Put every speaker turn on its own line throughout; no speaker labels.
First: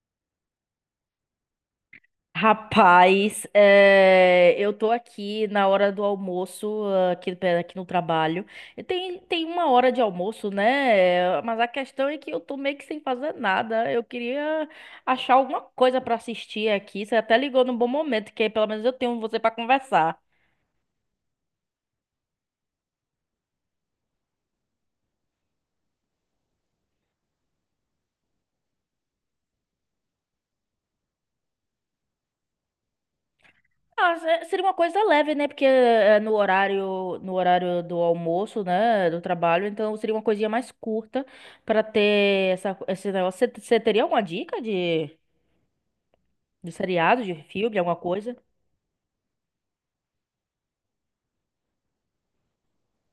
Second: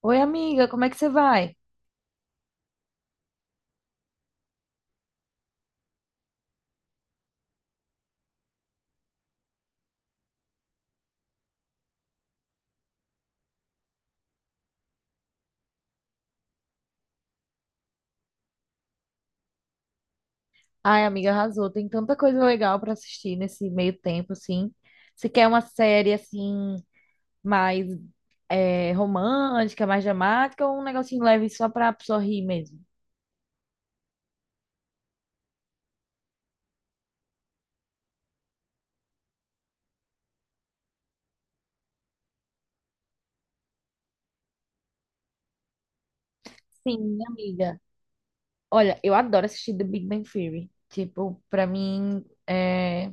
Oi, amiga, como é que você vai?
Rapaz, eu tô aqui na hora do almoço, aqui, aqui no trabalho. E tem uma hora de almoço, né? Mas a questão é que eu tô meio que sem fazer nada. Eu queria achar alguma coisa pra assistir aqui. Você até ligou num bom momento, que aí pelo menos eu tenho você pra conversar.
Ai, amiga, arrasou. Tem tanta coisa legal pra assistir nesse meio tempo, assim. Se quer uma série, assim, mais romântica, mais dramática, ou um negocinho leve só pra pessoa rir mesmo?
Ah, seria uma coisa leve, né? Porque no horário do almoço, né? Do trabalho, então seria uma coisinha mais curta pra ter esse negócio. Você teria alguma dica de. De
Sim,
seriado, de filme,
amiga.
alguma coisa.
Olha, eu adoro assistir The Big Bang Theory. Tipo, pra mim, é...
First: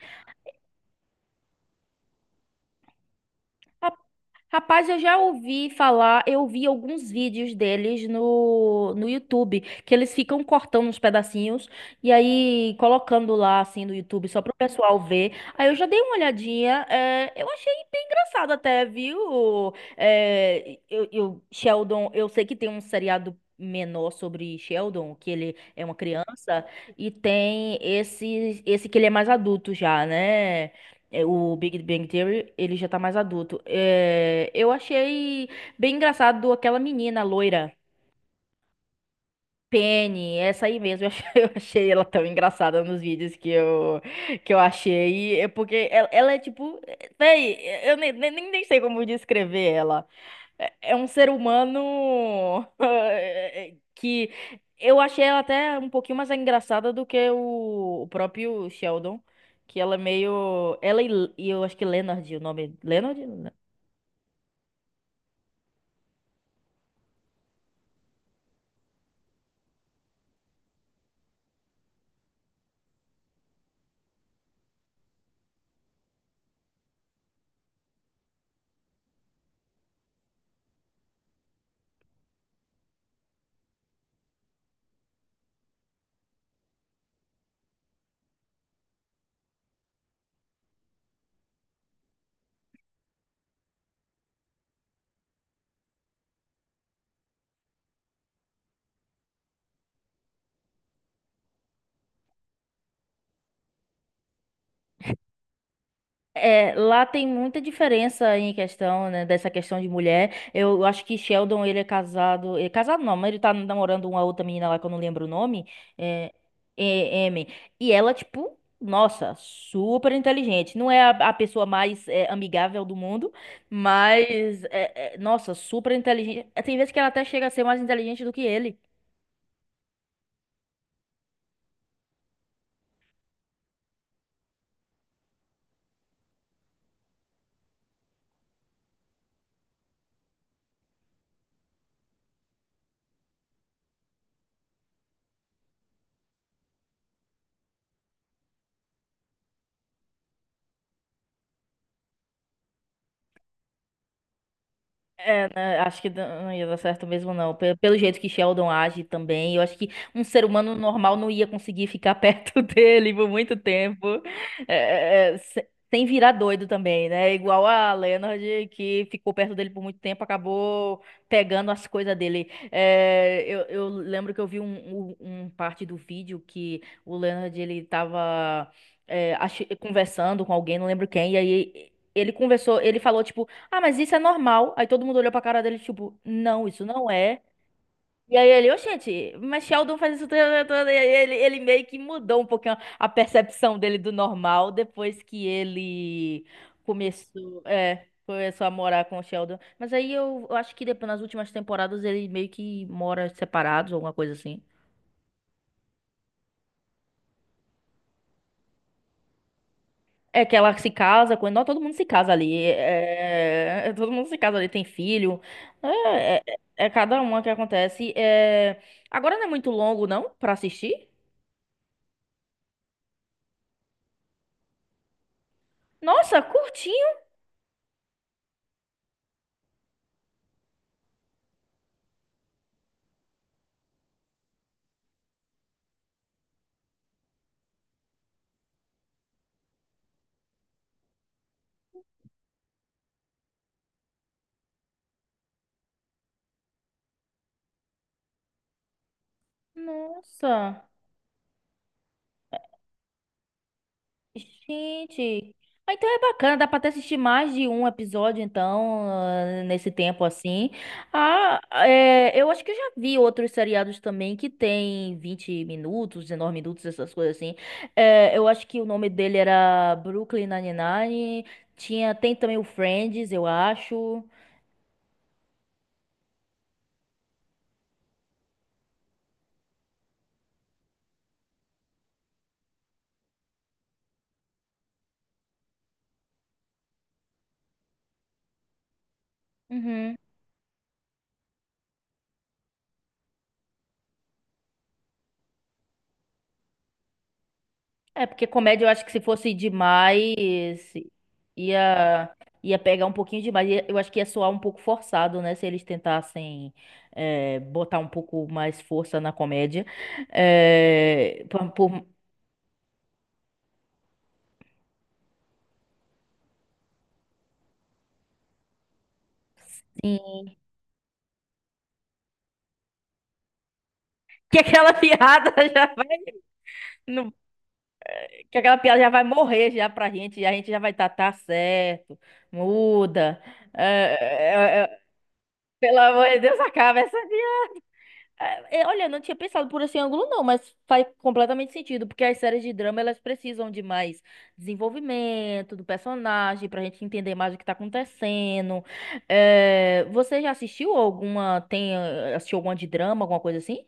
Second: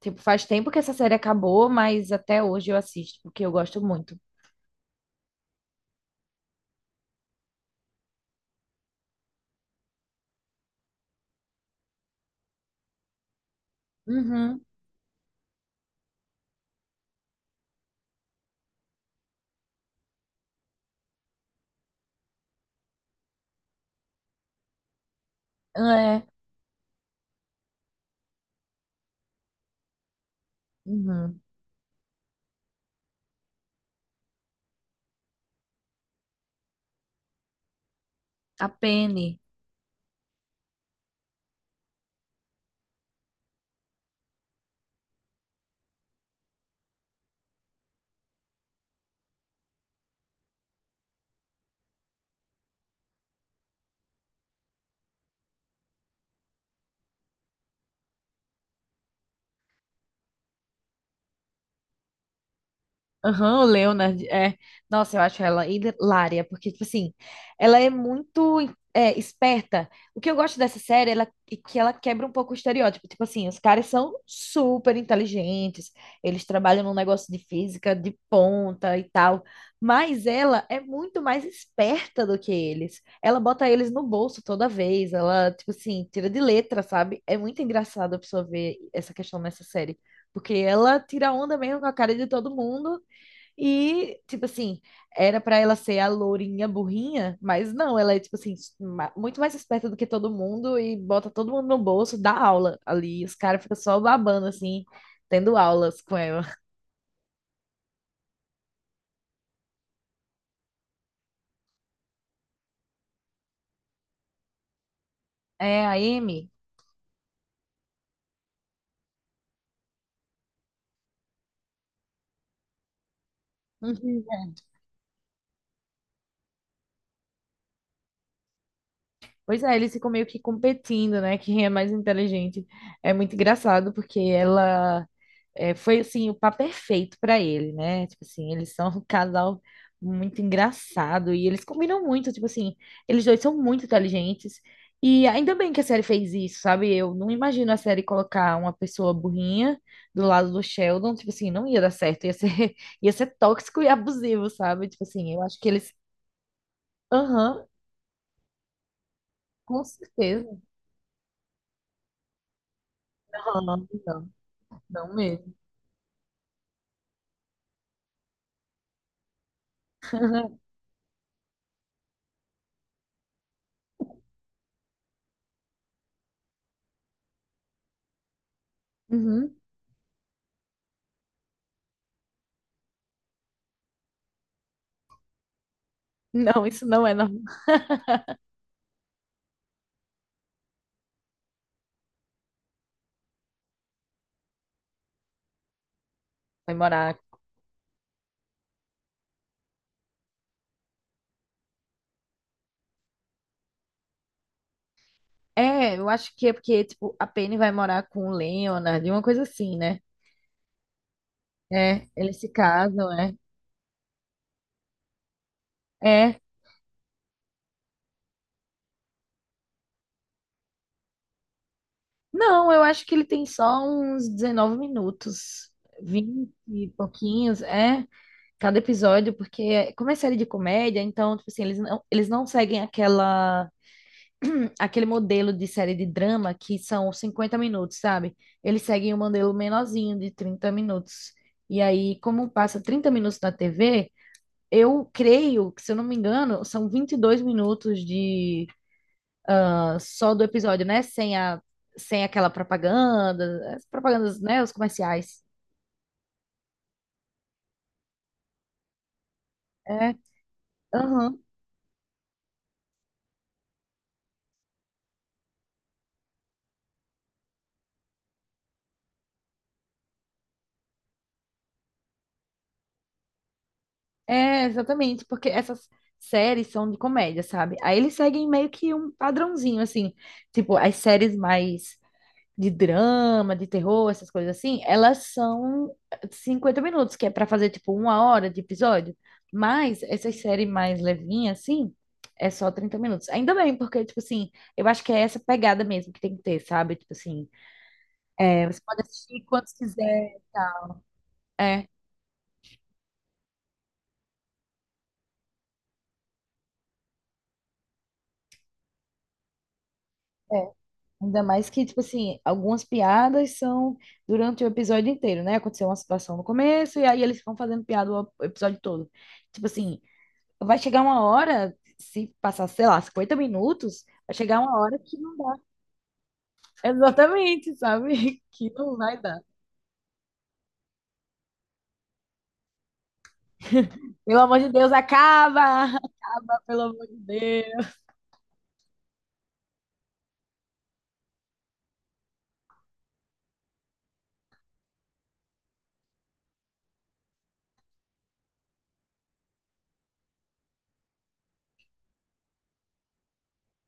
tipo, faz tempo que essa série acabou, mas até hoje eu assisto, porque eu gosto
Ra-
muito.
Rapaz, eu já ouvi falar, eu vi alguns vídeos deles no YouTube, que eles ficam cortando uns pedacinhos e aí colocando lá, assim, no YouTube, só pro
Uhum,
pessoal ver. Aí eu já dei uma olhadinha, eu achei bem engraçado até, viu? É, Sheldon, eu sei que tem um seriado menor sobre Sheldon, que ele é uma
é,
criança, e tem esse que ele é mais adulto já, né? É,
uhum.
o Big Bang Theory, ele já tá mais adulto. É, eu achei bem engraçado aquela menina loira,
A Penny.
Penny, essa aí mesmo. Eu achei, eu achei ela tão engraçada nos vídeos que eu achei. É porque ela é tipo. Véi, eu nem sei como descrever ela. É um ser humano que eu achei ela até um pouquinho mais engraçada do que o próprio Sheldon, que ela é meio. Ela e eu acho que Leonard, o nome. Leonard?
Aham, o Leonard, é. Nossa, eu acho ela hilária, porque, tipo assim, ela é muito esperta. O que eu gosto dessa série é que ela quebra um pouco o estereótipo. Tipo assim, os caras são super inteligentes, eles trabalham num negócio de física de ponta e tal, mas ela é muito mais esperta do que eles. Ela bota eles no bolso toda vez, ela, tipo assim, tira de letra, sabe? É muito engraçado a pessoa ver essa questão nessa série, porque ela tira onda mesmo com a cara de todo mundo. E, tipo assim, era pra ela ser a lourinha burrinha, mas não, ela é, tipo assim, muito mais esperta do que todo mundo e bota todo mundo no bolso, dá aula ali. Os caras ficam só babando, assim, tendo aulas com ela.
É, lá tem muita diferença em questão, né, dessa questão de mulher. Eu acho que Sheldon, ele é casado. É casado não, mas ele tá namorando uma outra menina lá que eu não lembro o nome.
É, a
É,
Amy.
é, Amy. E ela, tipo, nossa, super inteligente. Não é a pessoa mais amigável do mundo,
Uhum.
mas, nossa, super inteligente. É, tem vezes que ela até chega a ser mais inteligente do que ele.
Pois é, eles ficam meio que competindo, né? Quem é mais inteligente. É muito engraçado, porque ela. É, foi assim o par perfeito para ele, né? Tipo assim, eles são um casal muito engraçado e eles combinam muito, tipo assim, eles dois são muito inteligentes. E ainda bem que a série fez isso, sabe? Eu não imagino a série colocar uma pessoa burrinha do lado do Sheldon, tipo assim, não ia dar certo, ia ser, ia ser tóxico e abusivo, sabe? Tipo assim, eu
É,
acho que
né,
eles,
acho que não ia dar certo mesmo, não.
aham,
Pelo jeito que Sheldon age também, eu acho
com
que um ser
certeza.
humano normal não ia conseguir ficar perto dele por muito
Não,
tempo.
não,
É,
não
é, é,
mesmo.
se- Sem virar doido também, né? Igual a Leonard, que ficou perto dele por muito tempo, acabou pegando as coisas dele. É, eu lembro que eu vi um, um parte do vídeo que o Leonard, ele tava
Uhum.
conversando com alguém, não lembro quem, e aí ele conversou, ele falou, tipo, ah, mas isso é normal. Aí todo mundo olhou pra cara dele, tipo,
Não,
não,
isso
isso
não
não
é
é.
normal.
E aí ele, ô gente, mas Sheldon faz isso toda, toda. E aí ele, meio que mudou um pouquinho a percepção dele do normal depois que ele
Vai morar.
começou a morar com o Sheldon. Mas aí eu acho que depois, nas últimas temporadas ele meio que mora separados, alguma coisa assim.
É, eu acho que é porque, tipo, a Penny vai morar com o Leonard, uma coisa assim, né?
É que ela se casa, não, todo mundo se
É,
casa
eles se
ali.
casam, né?
Todo mundo se casa ali, tem filho. É,
É.
é- É cada uma que acontece. É. Agora não é muito longo, não, pra assistir?
Não, eu acho que ele tem só uns 19 minutos,
Nossa,
20 e
curtinho.
pouquinhos, é, cada episódio, porque como é série de comédia, então, tipo assim, eles não seguem aquela, aquele modelo de série de drama que são 50 minutos, sabe? Eles seguem um modelo menorzinho de 30 minutos. E aí, como passa 30 minutos na TV, eu creio que, se eu não me engano, são 22 minutos de ah, só do episódio,
Nossa.
né? Sem aquela propaganda, as propagandas, né? Os comerciais.
Gente, então é bacana, dá pra até assistir mais de um episódio, então, nesse
É,
tempo assim.
aham.
Ah, eu acho que eu já vi outros seriados também que tem 20 minutos, 19 minutos, essas coisas assim. É, eu acho que o nome dele era Brooklyn Nine-Nine, tem também o Friends, eu acho.
É, exatamente, porque essas séries são de comédia, sabe? Aí eles seguem meio que um padrãozinho, assim, tipo, as séries mais de drama, de terror, essas coisas assim, elas são 50 minutos, que é pra fazer tipo uma hora de episódio. Mas
Uhum.
essas séries mais levinhas, assim, é só 30 minutos. Ainda bem, porque, tipo assim, eu acho que é essa pegada mesmo que tem que ter, sabe? Tipo assim,
É, porque
é, você
comédia eu
pode
acho que se
assistir
fosse
quando quiser.
demais,
É,
ia, ia pegar um pouquinho demais. Eu acho que ia soar um pouco forçado, né? Se eles tentassem botar um pouco mais força na comédia.
é. Ainda
Eh,
mais
por-
que, tipo
por-
assim, algumas piadas são durante o episódio inteiro, né? Aconteceu uma situação no começo e aí eles vão fazendo piada o episódio todo. Tipo assim, vai chegar uma hora, se passar, sei lá, 50 minutos, vai chegar
que
uma
aquela
hora que não
piada
dá.
já vai, não-
Exatamente, sabe?
que
Que
aquela
não
piada já
vai
vai
dar.
morrer já pra gente, e a gente já vai estar, tá, tá certo, muda. Eh,
Pelo amor de
eh,
Deus,
eh,
acaba!
Pelo amor de Deus,
Pelo
acaba
amor
essa.
de Deus.
Olha, eu não tinha pensado por esse ângulo, não, mas faz completamente sentido, porque as séries de drama elas precisam de mais desenvolvimento do personagem, pra gente entender mais o que tá acontecendo. É, você já assistiu alguma, assistiu alguma de drama, alguma coisa assim?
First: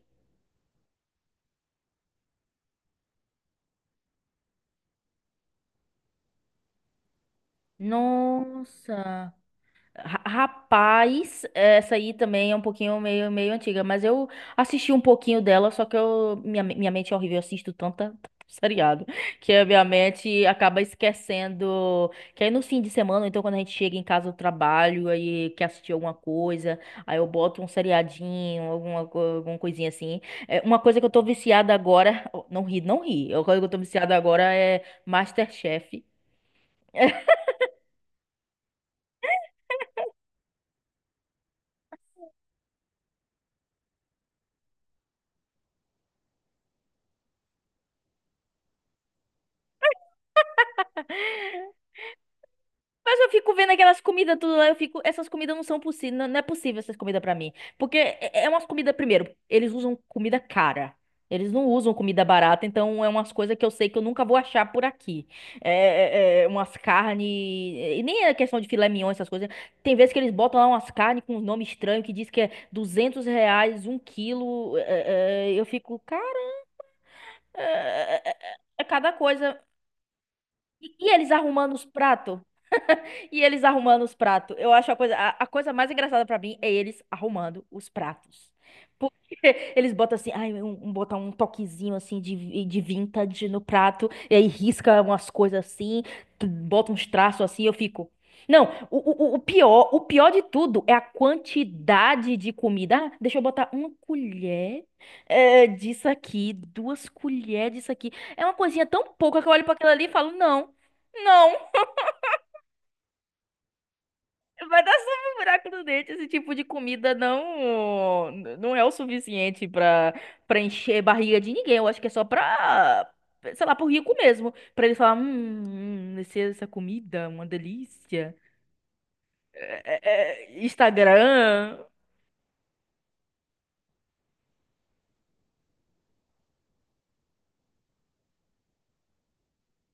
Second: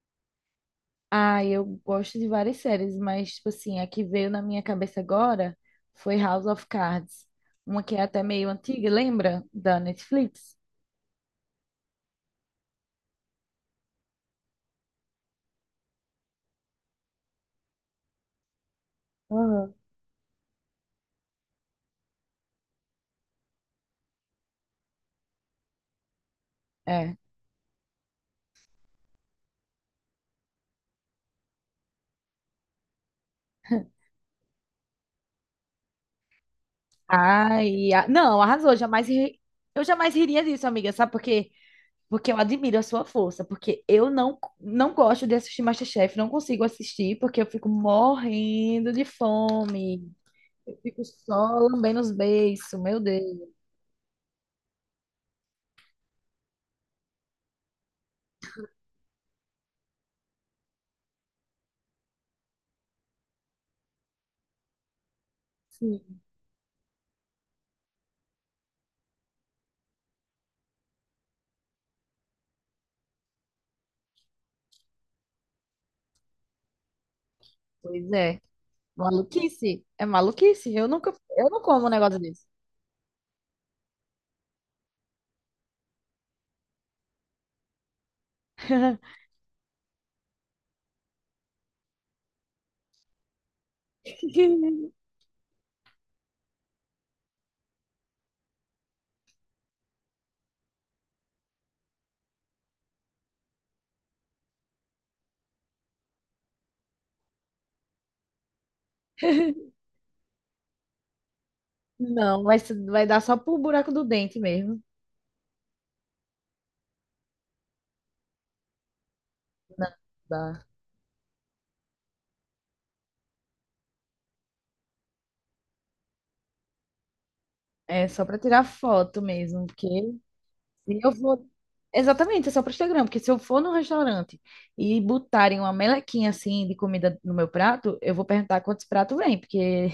Ah, eu gosto de várias séries, mas, tipo assim, a que veio na minha cabeça agora foi House of Cards. Uma que é até meio antiga,
Nossa.
lembra? Da Netflix.
Rapaz, essa aí também é um pouquinho meio antiga, mas eu assisti um pouquinho dela, só que minha mente é horrível, eu assisto tanta seriado, que a
Uhum.
minha mente acaba esquecendo, que aí no fim de semana, então quando a gente chega em casa do trabalho, aí quer assistir alguma coisa,
É.
aí eu boto um seriadinho, alguma coisinha assim. É, uma coisa que eu tô viciada agora, não ri, não ri, uma coisa que eu tô viciada agora é MasterChef.
Ai, não, arrasou. Jamais ri- Eu jamais riria disso, amiga, sabe por quê? Porque eu admiro a sua força, porque eu não gosto de assistir MasterChef, não consigo assistir, porque eu fico morrendo de fome. Eu fico só lambendo os beiços, meu
Mas
Deus.
eu fico vendo aquelas comidas tudo lá, eu fico, essas comidas não são possíveis, não, não é possível essas comidas pra mim. Porque é umas comidas, primeiro, eles usam comida cara. Eles não usam comida barata, então é umas coisas que eu sei que eu nunca vou achar por aqui.
Sim.
Umas carnes, e nem é questão de filé mignon, essas coisas. Tem vezes que eles botam lá umas carnes com um nome estranho que diz que é 200 reais, um quilo. Eu fico, cara,
Pois
é, é, é
é.
é cada coisa.
Maluquice. É maluquice. Eu
E,
nunca,
e eles
eu não
arrumando os
como um negócio
pratos?
desse.
E eles arrumando os pratos. Eu acho a coisa mais engraçada pra mim é eles arrumando os pratos. Porque eles botam assim, ai, botam um toquezinho assim de vintage no prato, e aí risca umas coisas assim, bota uns traços assim, eu fico. Não, o pior, o pior de tudo é a quantidade de comida. Ah, deixa eu botar uma colher disso aqui, duas colheres disso aqui. É uma coisinha tão pouca que eu olho pra aquilo ali e falo, não, não.
Não, vai, vai dar só pro buraco do dente mesmo.
Vai dar só um buraco no dente. Esse tipo de comida não é o suficiente
Não,
pra para
dá.
encher barriga de ninguém. Eu acho que é só pra, sei lá, pro rico mesmo. Pra ele falar, essa comida, uma
É só
delícia.
pra tirar foto mesmo, porque
É,
Se eu vou.
Instagram.
Exatamente, é só para Instagram, porque se eu for num restaurante e botarem uma melequinha assim de comida no meu prato, eu vou perguntar quantos pratos vem, porque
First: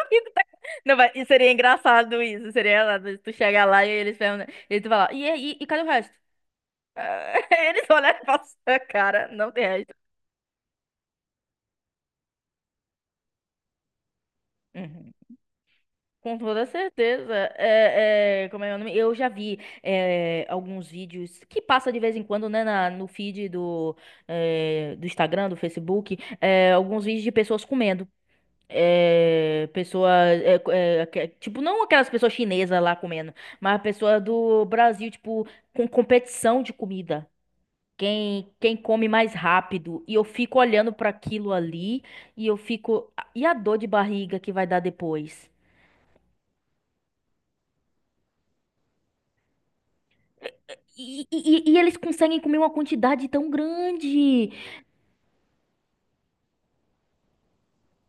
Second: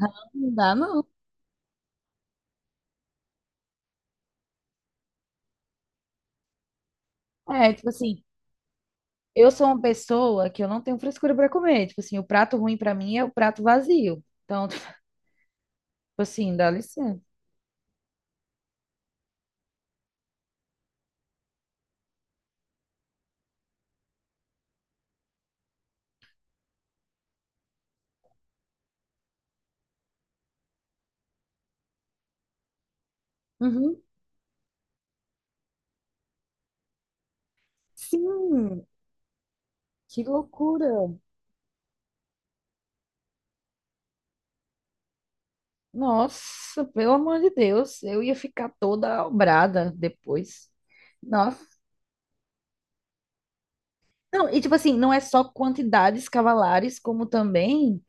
não dá,
Não,
não.
vai, e seria engraçado isso. Seria engraçado se tu chegar lá e eles perguntam, e tu falar, cadê o resto? Ah,
É,
eles
tipo
olham
assim,
pra sua cara,
eu
não tem
sou uma
resto.
pessoa que eu não tenho frescura para comer. Tipo assim, o prato ruim para mim é o prato vazio. Então, tipo
Uhum. Com
assim,
toda
dá licença.
certeza. Como é o nome? Eu já vi alguns vídeos que passa de vez em quando, né, no feed do Instagram, do Facebook, alguns vídeos de pessoas comendo. É, pessoa, é, é, aque- Tipo, não aquelas pessoas chinesas lá comendo, mas
Uhum.
pessoa do Brasil, tipo, com competição de comida. Quem
Sim,
come mais rápido. E
que
eu fico
loucura.
olhando para aquilo ali e eu fico. "Ah, e a dor de barriga que vai dar depois?
Nossa, pelo amor de Deus, eu ia ficar toda obrada depois.
E eles conseguem comer uma quantidade tão
Não,
grande.
e tipo assim, não é só quantidades cavalares, como também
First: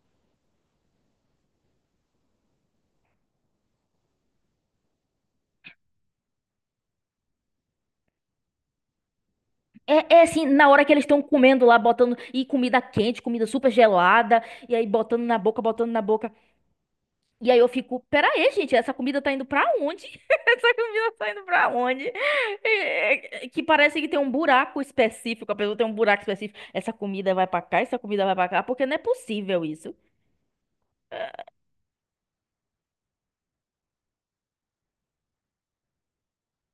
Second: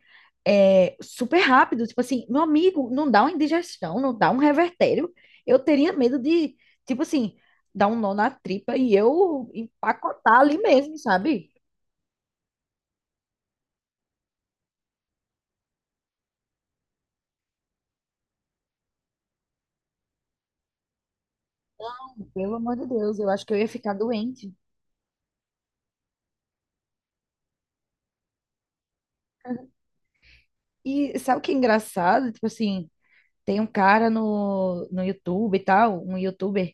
é super rápido. Tipo assim, meu amigo, não dá uma indigestão, não dá um revertério. Eu teria medo de, tipo assim, dar um nó na tripa e eu
É
empacotar
assim,
ali
na hora que
mesmo,
eles estão
sabe?
comendo lá, botando. E comida quente, comida super gelada. E aí botando na boca, botando na boca. E aí eu fico, pera aí, gente, essa comida tá indo pra onde? Essa comida tá indo pra onde?
Pelo amor de Deus, eu
É,
acho que eu
que
ia ficar
parece que tem um
doente.
buraco específico. A pessoa tem um buraco específico. Essa comida vai pra cá, essa comida vai pra cá. Porque não é possível isso.
E sabe o que é engraçado? Tipo assim, tem um cara no YouTube e tal, um YouTuber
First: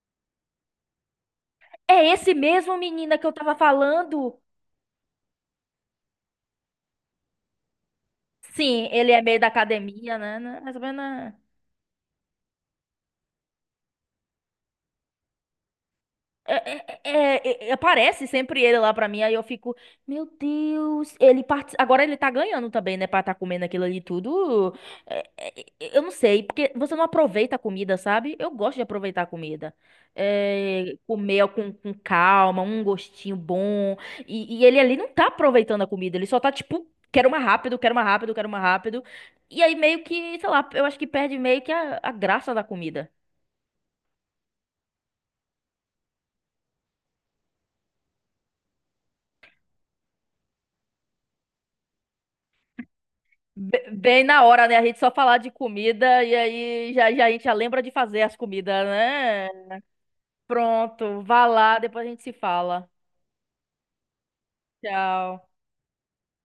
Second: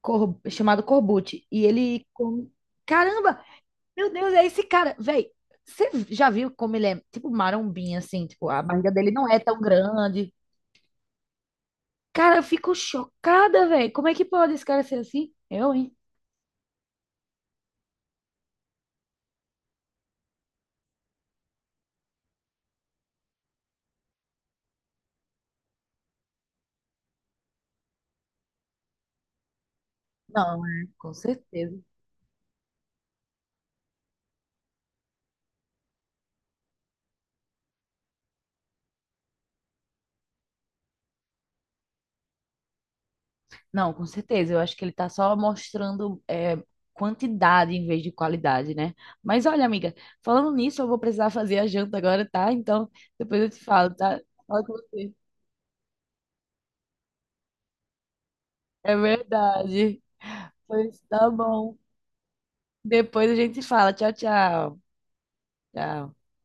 chamado Corbucci, e ele
É esse
come.
mesmo menina que eu
Caramba,
tava
meu Deus,
falando.
é esse cara. Véi, você já viu como ele é tipo marombinha, assim? Tipo, a
Sim,
barriga dele
ele é
não é
meio da
tão
academia,
grande.
né? Né, mais ou menos.
Cara, eu fico chocada, véi. Como é que pode esse cara ser assim? Eu, hein?
Aparece sempre ele lá pra mim, aí eu fico, meu Deus, agora ele tá ganhando também, né, pra tá comendo aquilo ali tudo. É, é, eu não sei, porque você não aproveita a comida, sabe? Eu gosto de aproveitar a comida.
Não, é,
É,
com
comer com,
certeza.
com calma, um gostinho bom. E ele ali não tá aproveitando a comida, ele só tá tipo, quero mais rápido, quero mais rápido, quero mais rápido. E aí meio que, sei lá, eu acho que perde meio que a graça da comida.
Não, com certeza. Eu acho que ele tá só mostrando é, quantidade em vez de qualidade, né? Mas olha, amiga, falando nisso, eu vou precisar fazer a janta agora, tá? Então, depois eu te falo, tá?
Bem na
Fala
hora,
com
né? A gente só
você.
falar de comida e aí já, já a gente já lembra de fazer as comidas,
É
né?
verdade. Pois
Pronto,
tá
vá
bom.
lá, depois a gente se fala.
Depois a gente se fala. Tchau, tchau.
Tchau.
Tchau.